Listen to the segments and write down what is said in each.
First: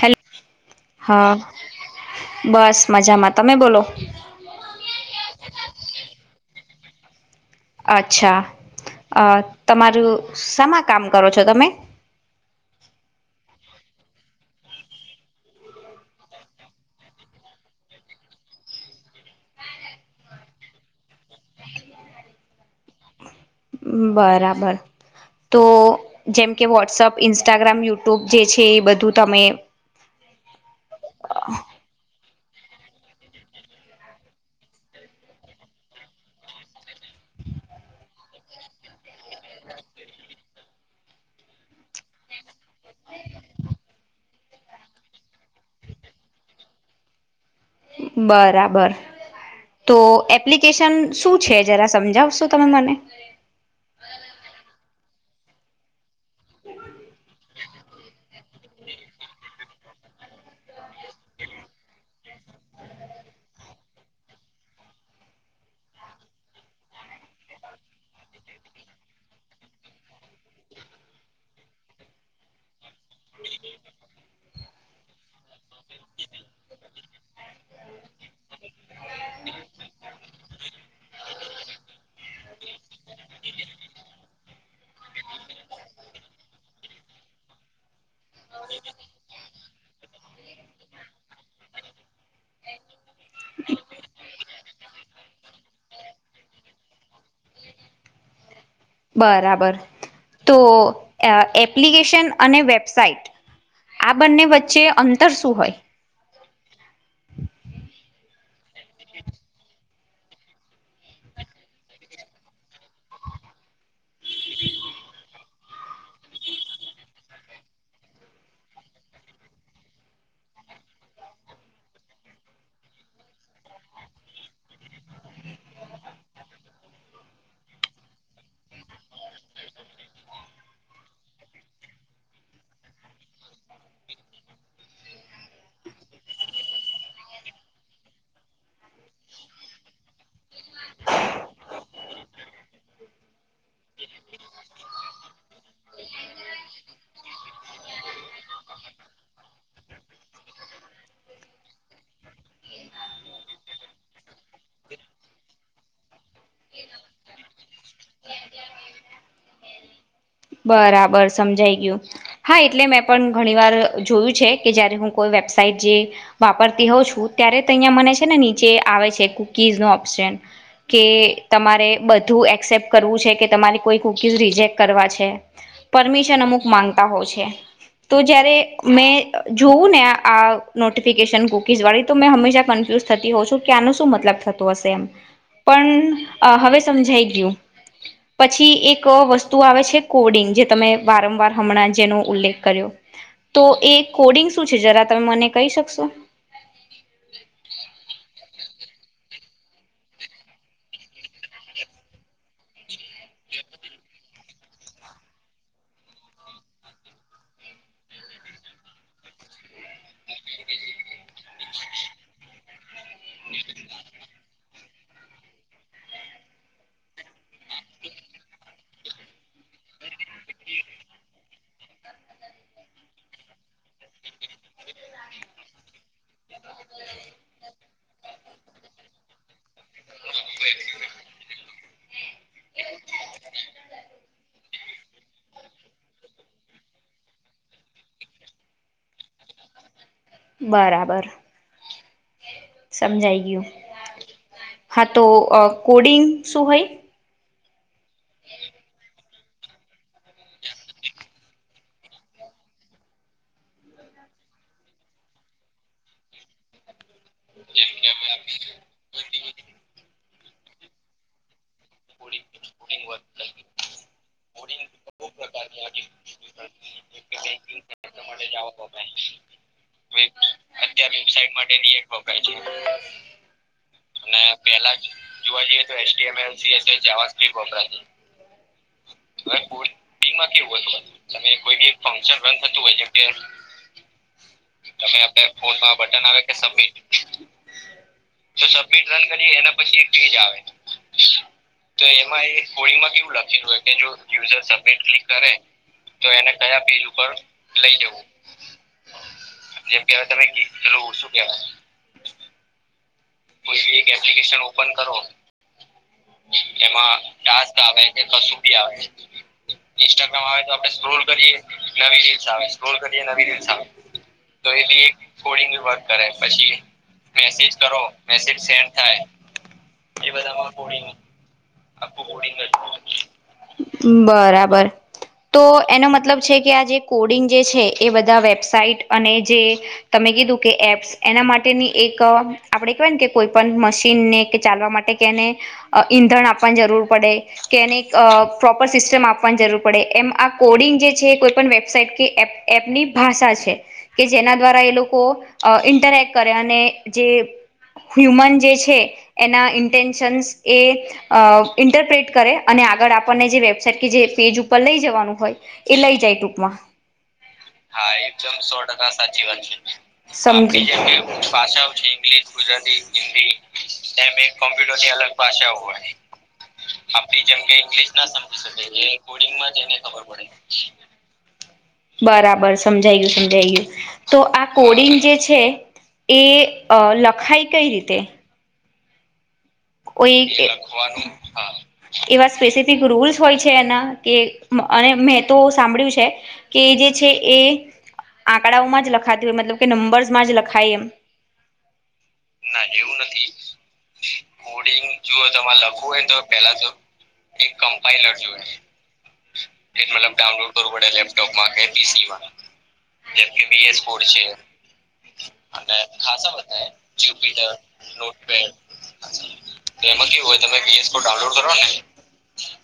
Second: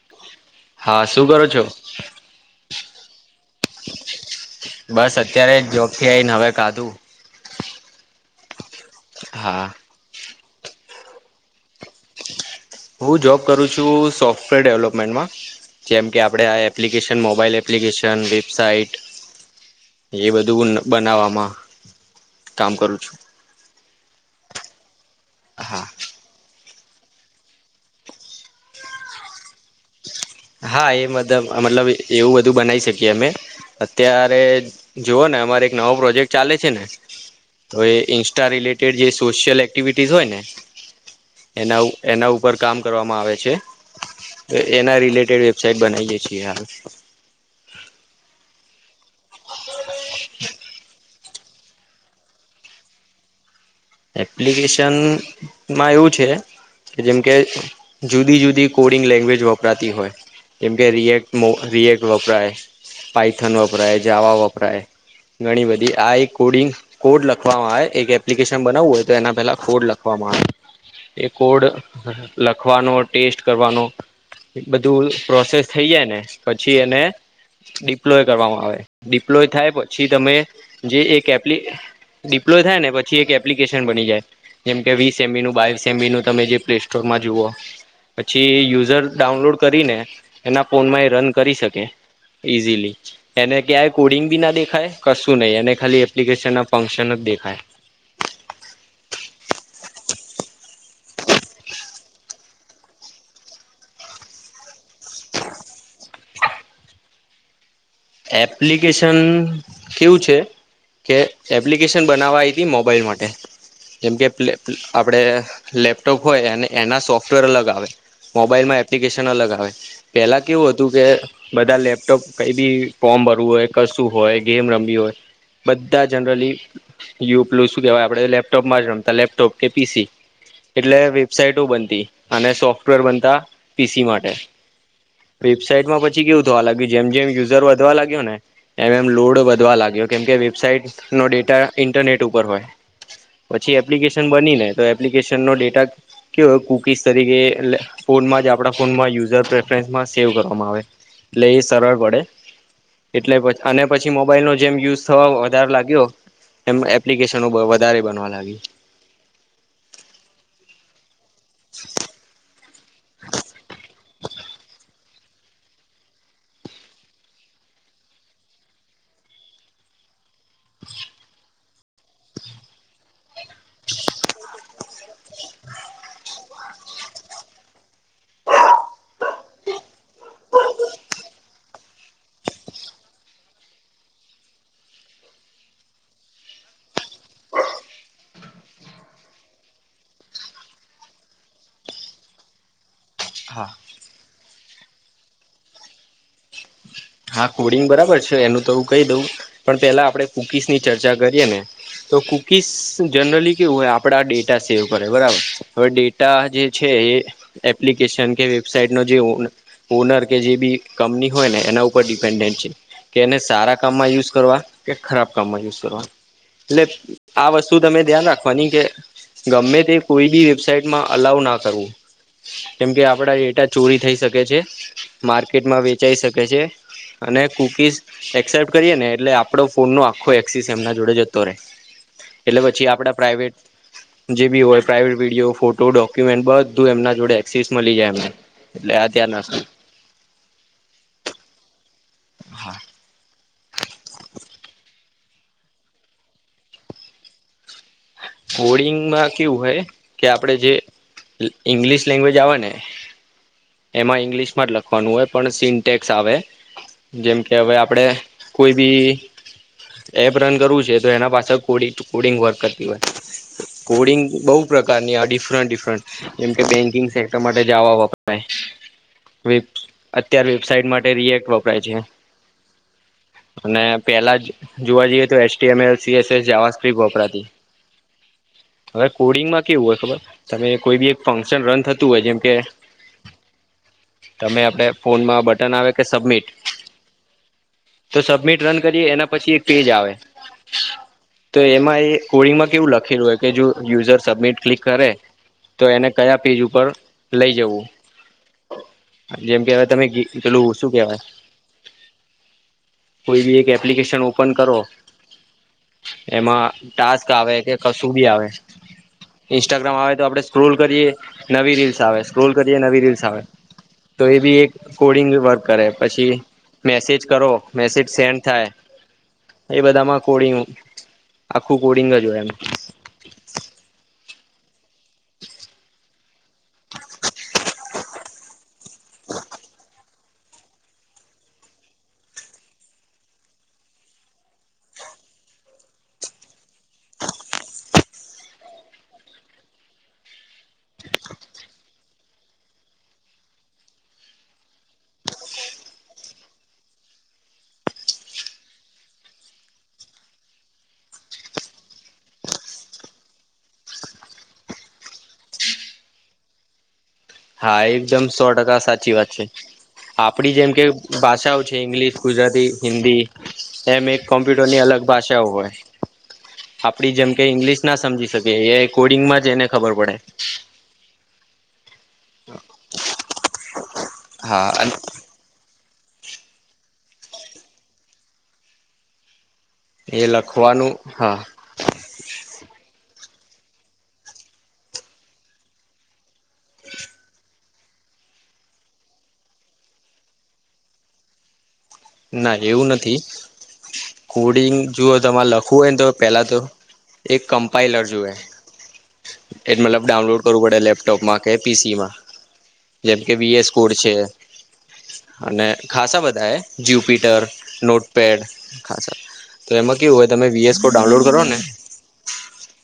Hello શું હા કરો છો? બસ મજામાં. તમે બોલો બસ અત્યારે જોબથી આઈને હવે ખાધું. અચ્છા અ હા તમારું સેમાં કામ કરો છો તમે? હું જોબ કરું છું સોફ્ટવેર ડેવલપમેન્ટમાં. જેમ કે આપડણે આ એપ્લિકેશન મોબાઈલ એપ્લિકેશન વેબસાઇટ. એ બધું બનાવામાં કામ કરું છું. બરાબર તો હા જેમ કે વોટ્સઅપ ઇન્સ્ટાગ્રામ યુટ્યુબ જે છે એ બધું તમે હા એ મતલબ મતલબ એવું બધું બનાવી શકીએ અમે અત્યારે જુઓ ને અમારે એક નવો પ્રોજેક્ટ ચાલે છે ને તો એ ઇન્સ્ટા રિલેટેડ જે સોશિયલ એક્ટિવિટીઝ હોય ને એના એના ઉપર કામ કરવામાં આવે છે એના રિલે વેબસાઈટ બનાઈએ છીએ હાલે બરાબર તો એપ્લિકેશન શું છે જરા સમજાવશો તમે મને એપ્લિકેશન માં એવું છે કે જેમકે જુદી જુદી કોડિંગ લેંગ્વેજ વપરાતી હોય જેમકે રિએક્ટનું રિએક્ટ વપરાય, પાઇથન વપરાય, જાવા વપરાય ઘણી બધી આ એક કોડિંગ કોડ લખવામાં આવે એક એપ્લિકેશન બનાવવું હોય તો એના પેલા કોડ લખવામાં આવે એ કોડ લખવાનો ટેસ્ટ કરવાનો બધું પ્રોસેસ થઈ જાય ને પછી એને ડિપ્લોય કરવામાં આવે ડિપ્લોય થાય પછી તમે જે એક એપ્લી ડિપ્લોય થાય ને પછી એક એપ્લિકેશન બની જાય જેમ કે વીસ એબીનો બાવીસ એબીનું તમે જે પ્લેસ્ટોરમાં જુઓ. પછી યુઝર ડાઉનલોડ કરીને એના ફોન માં એ રન કરી શકે‌. ઈઝીલી એને ક્યાંય કોડિંગ બી ના દેખાય કશું નહી એને ખાલી એપ્લિકેશન ના ફંક્શન જ દેખાય. બરાબર તો એપ્લિકેશન અને વેબસાઇટ આ બંને વચ્ચે અંતર શું હોય? એપ્લિકેશન કેવું છે. કે એપ્લિકેશન બનાવા આઇતી મોબાઈલ માટે. જેમ કે આપડે લેપટોપ હોય અને એના સોફ્ટવેર અલગ આવે. મોબાઈલમાં એપ્લિકેશન અલગ આવે પેલા કેવું હતું કે બધા લેપટોપ કઈ બી ફોર્મ ભરવું હોય કશું હોય ગેમ રમવી હોય બધા જનરલી યુલું શું કેવાય આપડે લેપટોપમાં જ રમતા લેપટોપ કે પીસી એટલે વેબસાાઈટો બનતી અને સોફ્ટવેર બનતા પીસી માટે વેબસાઈટમાં પછી કેવું થું અલગે જેમ જેમ યુઝર વધવા લાગ્યો ને એમ એમ લોડ વધવા લાગ્યો કેમકે વેબસાઇટ નો ડેટા ઇન્ટરનેટ ઉપર હોય પછી એપ્લિકેશન બની ને તો એપ્લિકેશન નો ડેટા કેય કુકીઝ તરીકે ફોનમાં જ આપણા ફોનમાં યુઝર પ્રેફરન્સમાં સેવ કરવામાં આવે લે એ સરડ પડે એટલે પછ અને પછી મોબાઈલ નો જેમ યુઝ થવા વધારે લાગ્યો એમ એપ્લિકેશનો વધારે બનવા લાગી [unintelligible] બરાબર સમજાઈ ગયું હા એટલે મેં પણ ઘણી વાર જોયું છે કે જયારે હું કોઈ વેબસાઇટ જે વાપરતી હોઉં છું ત્યારે ત્યાં મને છે ને નીચે આવે છે કુકીઝનો ઓપ્શન કે તમારે બધું એક્સેપ્ટ કરવું છે કે તમારે કોઈ કુકીઝ રિજેક્ટ કરવા છે પરમિશન અમુક માંગતા હોય છે તો જયારે મેં જોવું ને આ નોટિફિકેશન કુકીઝ વાળી તો મેં હંમેશા કંફ થતી હો છું કે આનું શું મતલબ થતું હશે એમ. પણ હવે સમજાઈ ગયું પછી એક વસ્તુ આવે છે. કોડિંગ જે તમે વારંવાર હમણાં જેનો ઉલ્લેખ કર્યો. તો હા એ કોડિંગ શું છે જરા તમે મને કહી શકશો. હા કોડિંગ બરાબર છે એનું તો હું કહી દઉં પણ પેલા આપડણે કુકીસ ની ચર્ચા કરીએ ને. તો કુકીસ જનરલી કેવું હોય આપડા ડેટા સેવ કરે બરાબર હવે ડેટા જે છે. એપ્લિકેશન કે વેબાઈટ ન જે. ઓનર કે જે બી કંપની હોય ને એના ઉપર. પર ડિપેન્ડન્સ છેન્ કે એને સારા કામમાં યુઝ કરવા કે ખરાબ કામમાં યુઝ કરવા. એટલે આ વસ્તુ તમે ધ્યાન રાખવાની કે. ગમે તે કોઈ બી વેબસાાઈટમાં અલાઉ ના કરવું. કેમ કે આપડા ડેટા ચોરી થઈ શકે છે માર્કેટમાં વેચાઈ શકે છે. અને કુકીઝ એક્સેપ્ટ કરીએ ને એટલે આપડો ફોન નો આખો એક્સિસ એમના જોડે જતો રહેે. એટલે પછી આપડા પ્રાઈવેટ જે બી હોય પ્રાઇવેટ વિડીયો, ફોટો, ડોક્યુમેન્ટ બધું એમના જોડે એક્સસ મલી જાય એમને. એટલે આ ત્યારના [unintelligible] બરાબર. હા. સમજાઈ ગયું હા તો કોડિંગ શું હોય. વોડિંગમાં કેવું હોય કે આપડે જે. ઈંગ્લિશ લેંગ્વેજ આવે ને. એમાં ઈંગ્લિશ માં જ લખવાનું હોય પણ સિન્ટેક્સ આવે. જેમ કે હવે આપડે કોઈ બી. એપ રન કરવું છે તો એના પાસે કોડ કોડિંગ વર્ક કરતી હોય. કોડિંગ બહુ પ્રકારની આ ડિફરન્ટ ડિફરન્ટ જેમ કે બેંકિંગ સેક્ટર માટે જવા વાપરા. અત્યાર વેબસાઇટ માટે. રિએક્ટ વપરાય છે અને. પેલા જોવા જઈએ તો એસએમલ સીએસસ જહ્રી ગોપરાથી. હવે કોડિંગમાં કેવું હોય ખબર તમે કોઈ બી એક ફંક્શન રન થતું હોય જેમ કે. હોય છે.. તમે આપણે ફોનમાં તમે બટન ફોનમાં બટન આવે કે સબમિટ. તો સબમિટ રન કરીએ એના પછી એક પેજ આવે. તો એમાં એ કોડિંગમાં કેવું લખેલું હોય કે જો યુઝર સબમિટ ક્લિક કરે. તો એને કયા પેજ ઉપર લઈ જવું. લઈ જવું. કે હવે જેમ તમે કેવાય કે નઈ [unintelligible] પેલું કહેવાય શું કેવાય? કોઈ એક એપ્લિકેશન ઓપન કરો એમાં ટાસ્ક આવે કે કસુ બી આવે ઇન્સ્ટાગ્રામ આવે તો આપડે સ્ક્રોલ કરીએ, નવી રીલ્સ આવે. સ્ક્રોલ કરીએ, નવી રીલ્સ આવે. તો એ બી એક કોડિંગ વર્ક કરે, પછી મેસેજ કરો મે ચડ સેન્ડ થાય. એ બધામાં કોડીંગ, આખું કોડિંગ જ હોય. [unintelligible] બરાબર, તો એનો મતલબ છે કે આ જે કોડિંગ જે છે એ બધા વેબસાઇટ અને જે તમે કીધું કે એપસ, એના માટેની એક આપડે [unintelligible] કોઈ પણ મશીનને કે ચાલવા માટે કે ને અ ઈંધણ આપવાની જરૂર પડે કે એને એક અ પ્રોપર સિસ્ટમ આપવાન જરૂર પડે. એમ આ કોડિંગ જે છે, કોઈ પણ વેબસાઇટ તે એપ-એપની ભાષા છે, કે જેના દ્વારા એ લોકો અ ઈન્ટરેક્ટ કરે અને કે હ્યુમન જે છે, એના ઈન્ટેન્શન્સ એ અ ઈન્ટરપ્રેટ કરે અન ને આગળ આપણને જે વેબસાાઈટ કે જે પેજ ઉપર લઈ જવાનું હોય, એ લઈ જાય ટૂંકમાં. હા, એકદમ સો ટકા સાચી વાત છે. સમજી [unintelligible] આપડી જેમ કે ભાષાઓ છે, ઈંગ્લીશ ગુજરાતી, હિન્દી એમ એક કોમ્પ્યુટરની અલગ ભાષા હોય. આપડી જેમ કઈ ઈંગ્લિશ ના સમજી શકે, એ કોડિંગમાં જ એને ખબર પડે. બરાબર. સમજાય ગયું, સમજાય ગયું. તો આ હા અને કોડિંગ જે છે તે અ લખાય કઈ રીતે? કોઈ એક, એ લખવાનું હા. એવા સ્પેસીફી તિક રૂલ્સ હોય છે, એના કે અને મેં તો સાંભળ્યું છે કે જે છે એ આંકડાઓમાં જ લખાતી હોય મતલબ કે નંબર્સમાં જ લખાય, એમ. ના, એવું નથી. કોડિંગ જુઓ તમાર લખવું હોયન તો પેલા તો એક કમ્પાઈલર જોઈએ. એ મતલબ ડાઉનલોડ કરવું પડે લેપટોપમાં કે પીસીમાં. જેમ કે બીએસફોર છે. અને ખાસા બધા એ જ્યુપિટર, નોટપેડ ખાસા. તો, એમાં કેવું હોય તમે વી એસ કોડ ડાઉનલોડ કરો ને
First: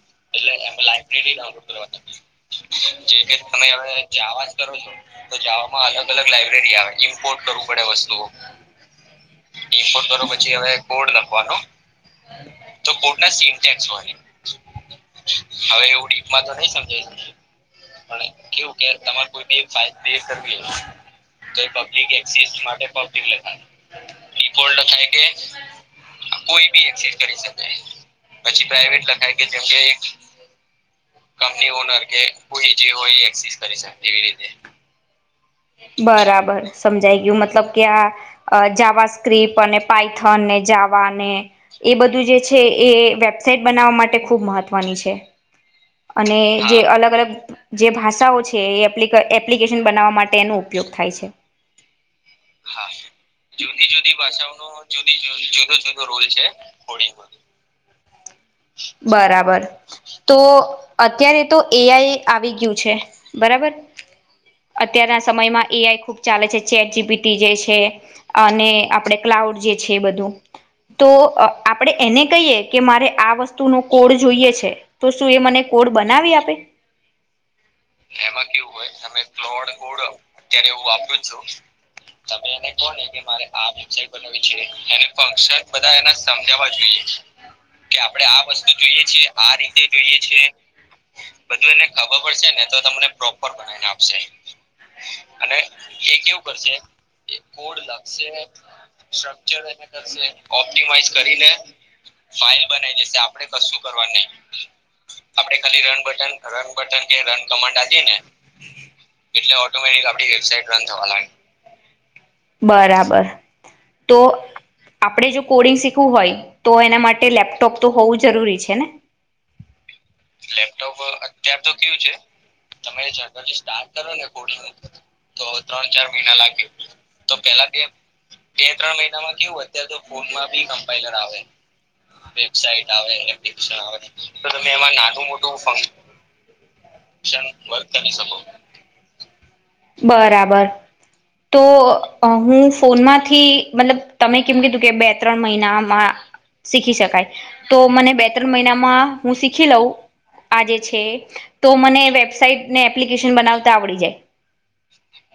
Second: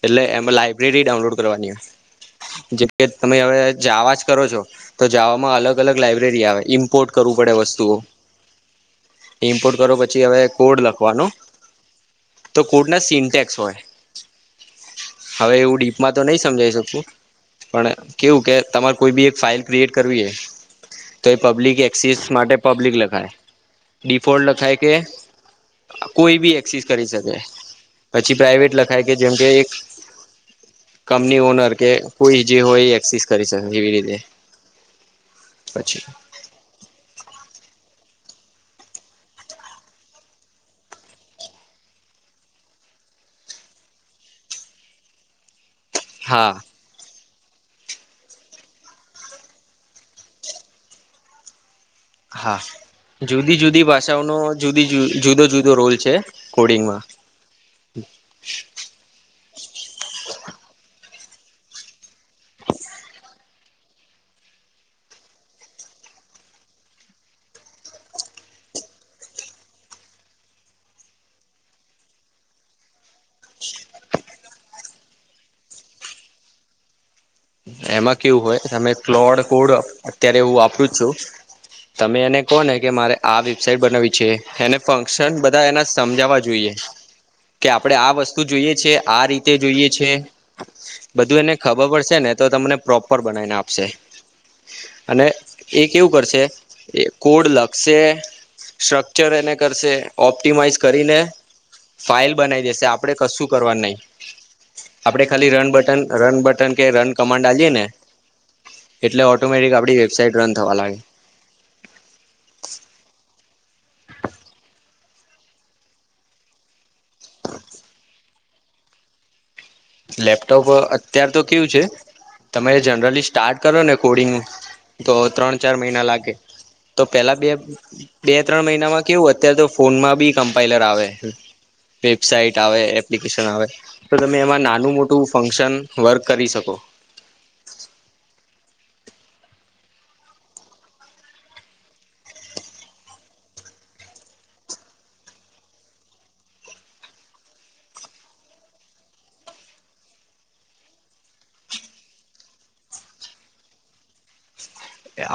એટલે એમાં લાઈબ્રેરી રેડી [unintelligible] જે, કે તમે હવે જવા જ કરો છો, તો જવામાં અલગ-અલગ લાઈબ્રેરી આવે ઇમ્પોર્ટ કરવું પડે વસ્તુઓ. ઇમ્પોર્ટ કરો પછી હવે, કોડ લખવાનું તો કોડના સિન્ટેક્સ હોય. હવે એવું ડીપમાં આતો નઈ સમજાઈ શકું. પણ કેવું કે, તમાર કોઈ બી એક ફાઈલ ક્રિએટ કરવી છે તો, એ પબ્લિક એક્સસ માટે પબ્લિક લખાય. ડિફોલ્ટ લખાય કે કોઈ બી એક્સિસ કરી શકે પછી પ્રાાઈવેટ લખાય, કે જેમ કે એક કંપની ઓનર કે કોઈ જે હોય, એ એક્સસ કરી શકે એવી રીતે પછી બરાબર. સમજાઈ ગયું, મતલબ કે [unintelligible] અ જાવા સ્ક્રિપ અને પાયથનને, જાવાને એ બધું જે છે એ વેબસાઇટ બનાવવા માટે ખૂબ મહત્વની છે, અને હા જે અલગ-અલગ જે ભાષાઓ છે. એ એપ્લીક એપ્લિકેશન બનાવા માટે એનો ઉપયોગ થાય છે. હા. જુદી-જુદી ભાષાઓનો જુદી-જુ-જુદો-જુદો રોલ છે, કોડિંગમાં. બરાબર, તો અત્યારે તો એઆઈ આવી ગયું છે, બરાબર. અત્યારના સમયમાં એઆઈ ખુબ ચાલે છે, ચેટ જીપીટી જે છે અને આપડે ક્લાઉ ઉડ જે છે, બધું. તો આપણેે એને કહીએ કે મારે આ વસ્તુનો કોડ જોઈએ છે, તો શું એ મને કોડ બનાવી આપે. એમાં કેવું હોય તમે ક્લોડ ગડો અત્યારે એવું આપ્યું જ છો. [inaudible] તમે, એને કહો ને કે મારે આ વેબસાઇટ બનાવી છે એને ફંક્શન બધા એ સમજાવવા જોઈએ. કે આપણેે આ વસ્તુ જોઈએ છીએ, આ રીતે જોઈએ છે. બધું એને ખબર પડશે ને ને તો તમને પ્રોપર બનાવી આપશે. અને એ કેવું કરશે એ કોડ લાગશે સ્ટ્રક્ચર એ કરશે ઓપ્ટિમાઈઝ કરીને ફાઇલ બનાવી બનાઈ આપણે દેશે આપડે કરવાનું કશું નહીં કરવા નહી. આપણે ખાલી રન બટન કમાન્ડ આપીને એટલે ઓટોમેટિક વેબસાઇડ રન થવા લાગે. બરાબર, તો આપણે જો કોડિંગ શીખવું હોય, તો એના માટે લેપટોપ તો હોવું જરૂરી છે, ને? લેપટોપ, અત્યાર તો કેવું છે તમે, જનરલી સ્ટાર્ટ કરો ને કોડીંગ ને તો ત્રણ-ચાર મહિના લાગે તો બે પેલા કે બે ત્રણ મહિનામાં કેવું અત્યારે તો ફોનમાં બી કમ્પાઈલર આવે. વેબસાાઈટ આવે એપ્લિકેશન આવે તો તમે એમાં ના મોટું મોટું ફંકશન વકૅર સંભવ. બરાબર તો હું ફોનમાંથી મતલબ તમે કેમ કીધું કે બે- ત્રણ મહિનામાં. શીખી શકાય તો મને બે ત્રણ મહિનામાં હું શીખી લઉં આજે છે, તો મને વેબસાાઈટ ને એપ્લિકેશન બનાવતા આવડી જાય.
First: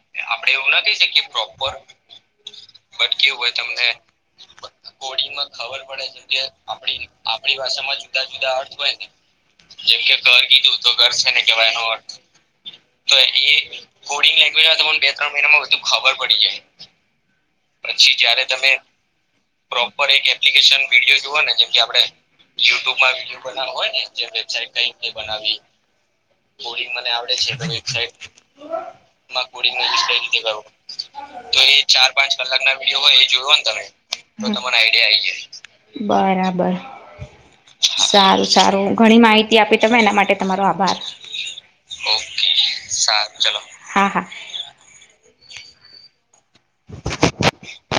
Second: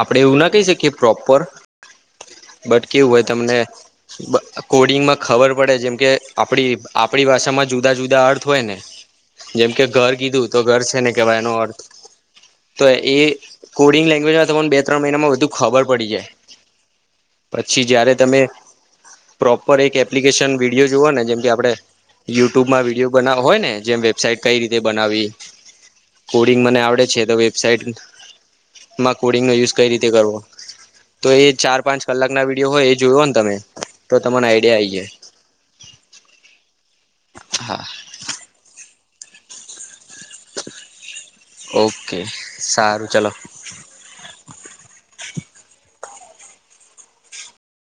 આપડે એવું ના કહી શકીએ પ્રોપર બટ કેવું હોય, તમને કોડિંગમાં ખબર પડે જેમ કે આપડી આપણી ભાષામાં જુદા જુદા અર્થ હોય ને જેમ કે ઘર કીધું તો ઘર છે, ને કેવાય એનો અર્થ તો એ કોડિંગ લેંગ્વેજમાં તમને બે ત્રણ મહિનામાં બધુ ખબર પડી જાય. પછી જયારે તમે પ્રોપર એક એપ્લિકેશન વિડીયો જોવા ને જેમ કે આપડે યુટ્યુબમાં વિડીયો બનાવો હોય, ને જેમ વેબસાઇટ કઈ રીતે બનાવી. કોડિંગ મને આવડે છે, તો વેબસાઇટમાં કો. કંઈ રીતે કરવો. તો એ ચાર પાંચ કલાક ના વિડીયો હોય એ જોયો ને તમે તો તમાને આઈડિયા આઈ જાય. બરાબર હા સારું સારું ઘણી માહિતી આપી તમે એના માટે. એ તમારો આભાર ઓકે સારું ચલો હા, હા. [unintelligible] [inaudible]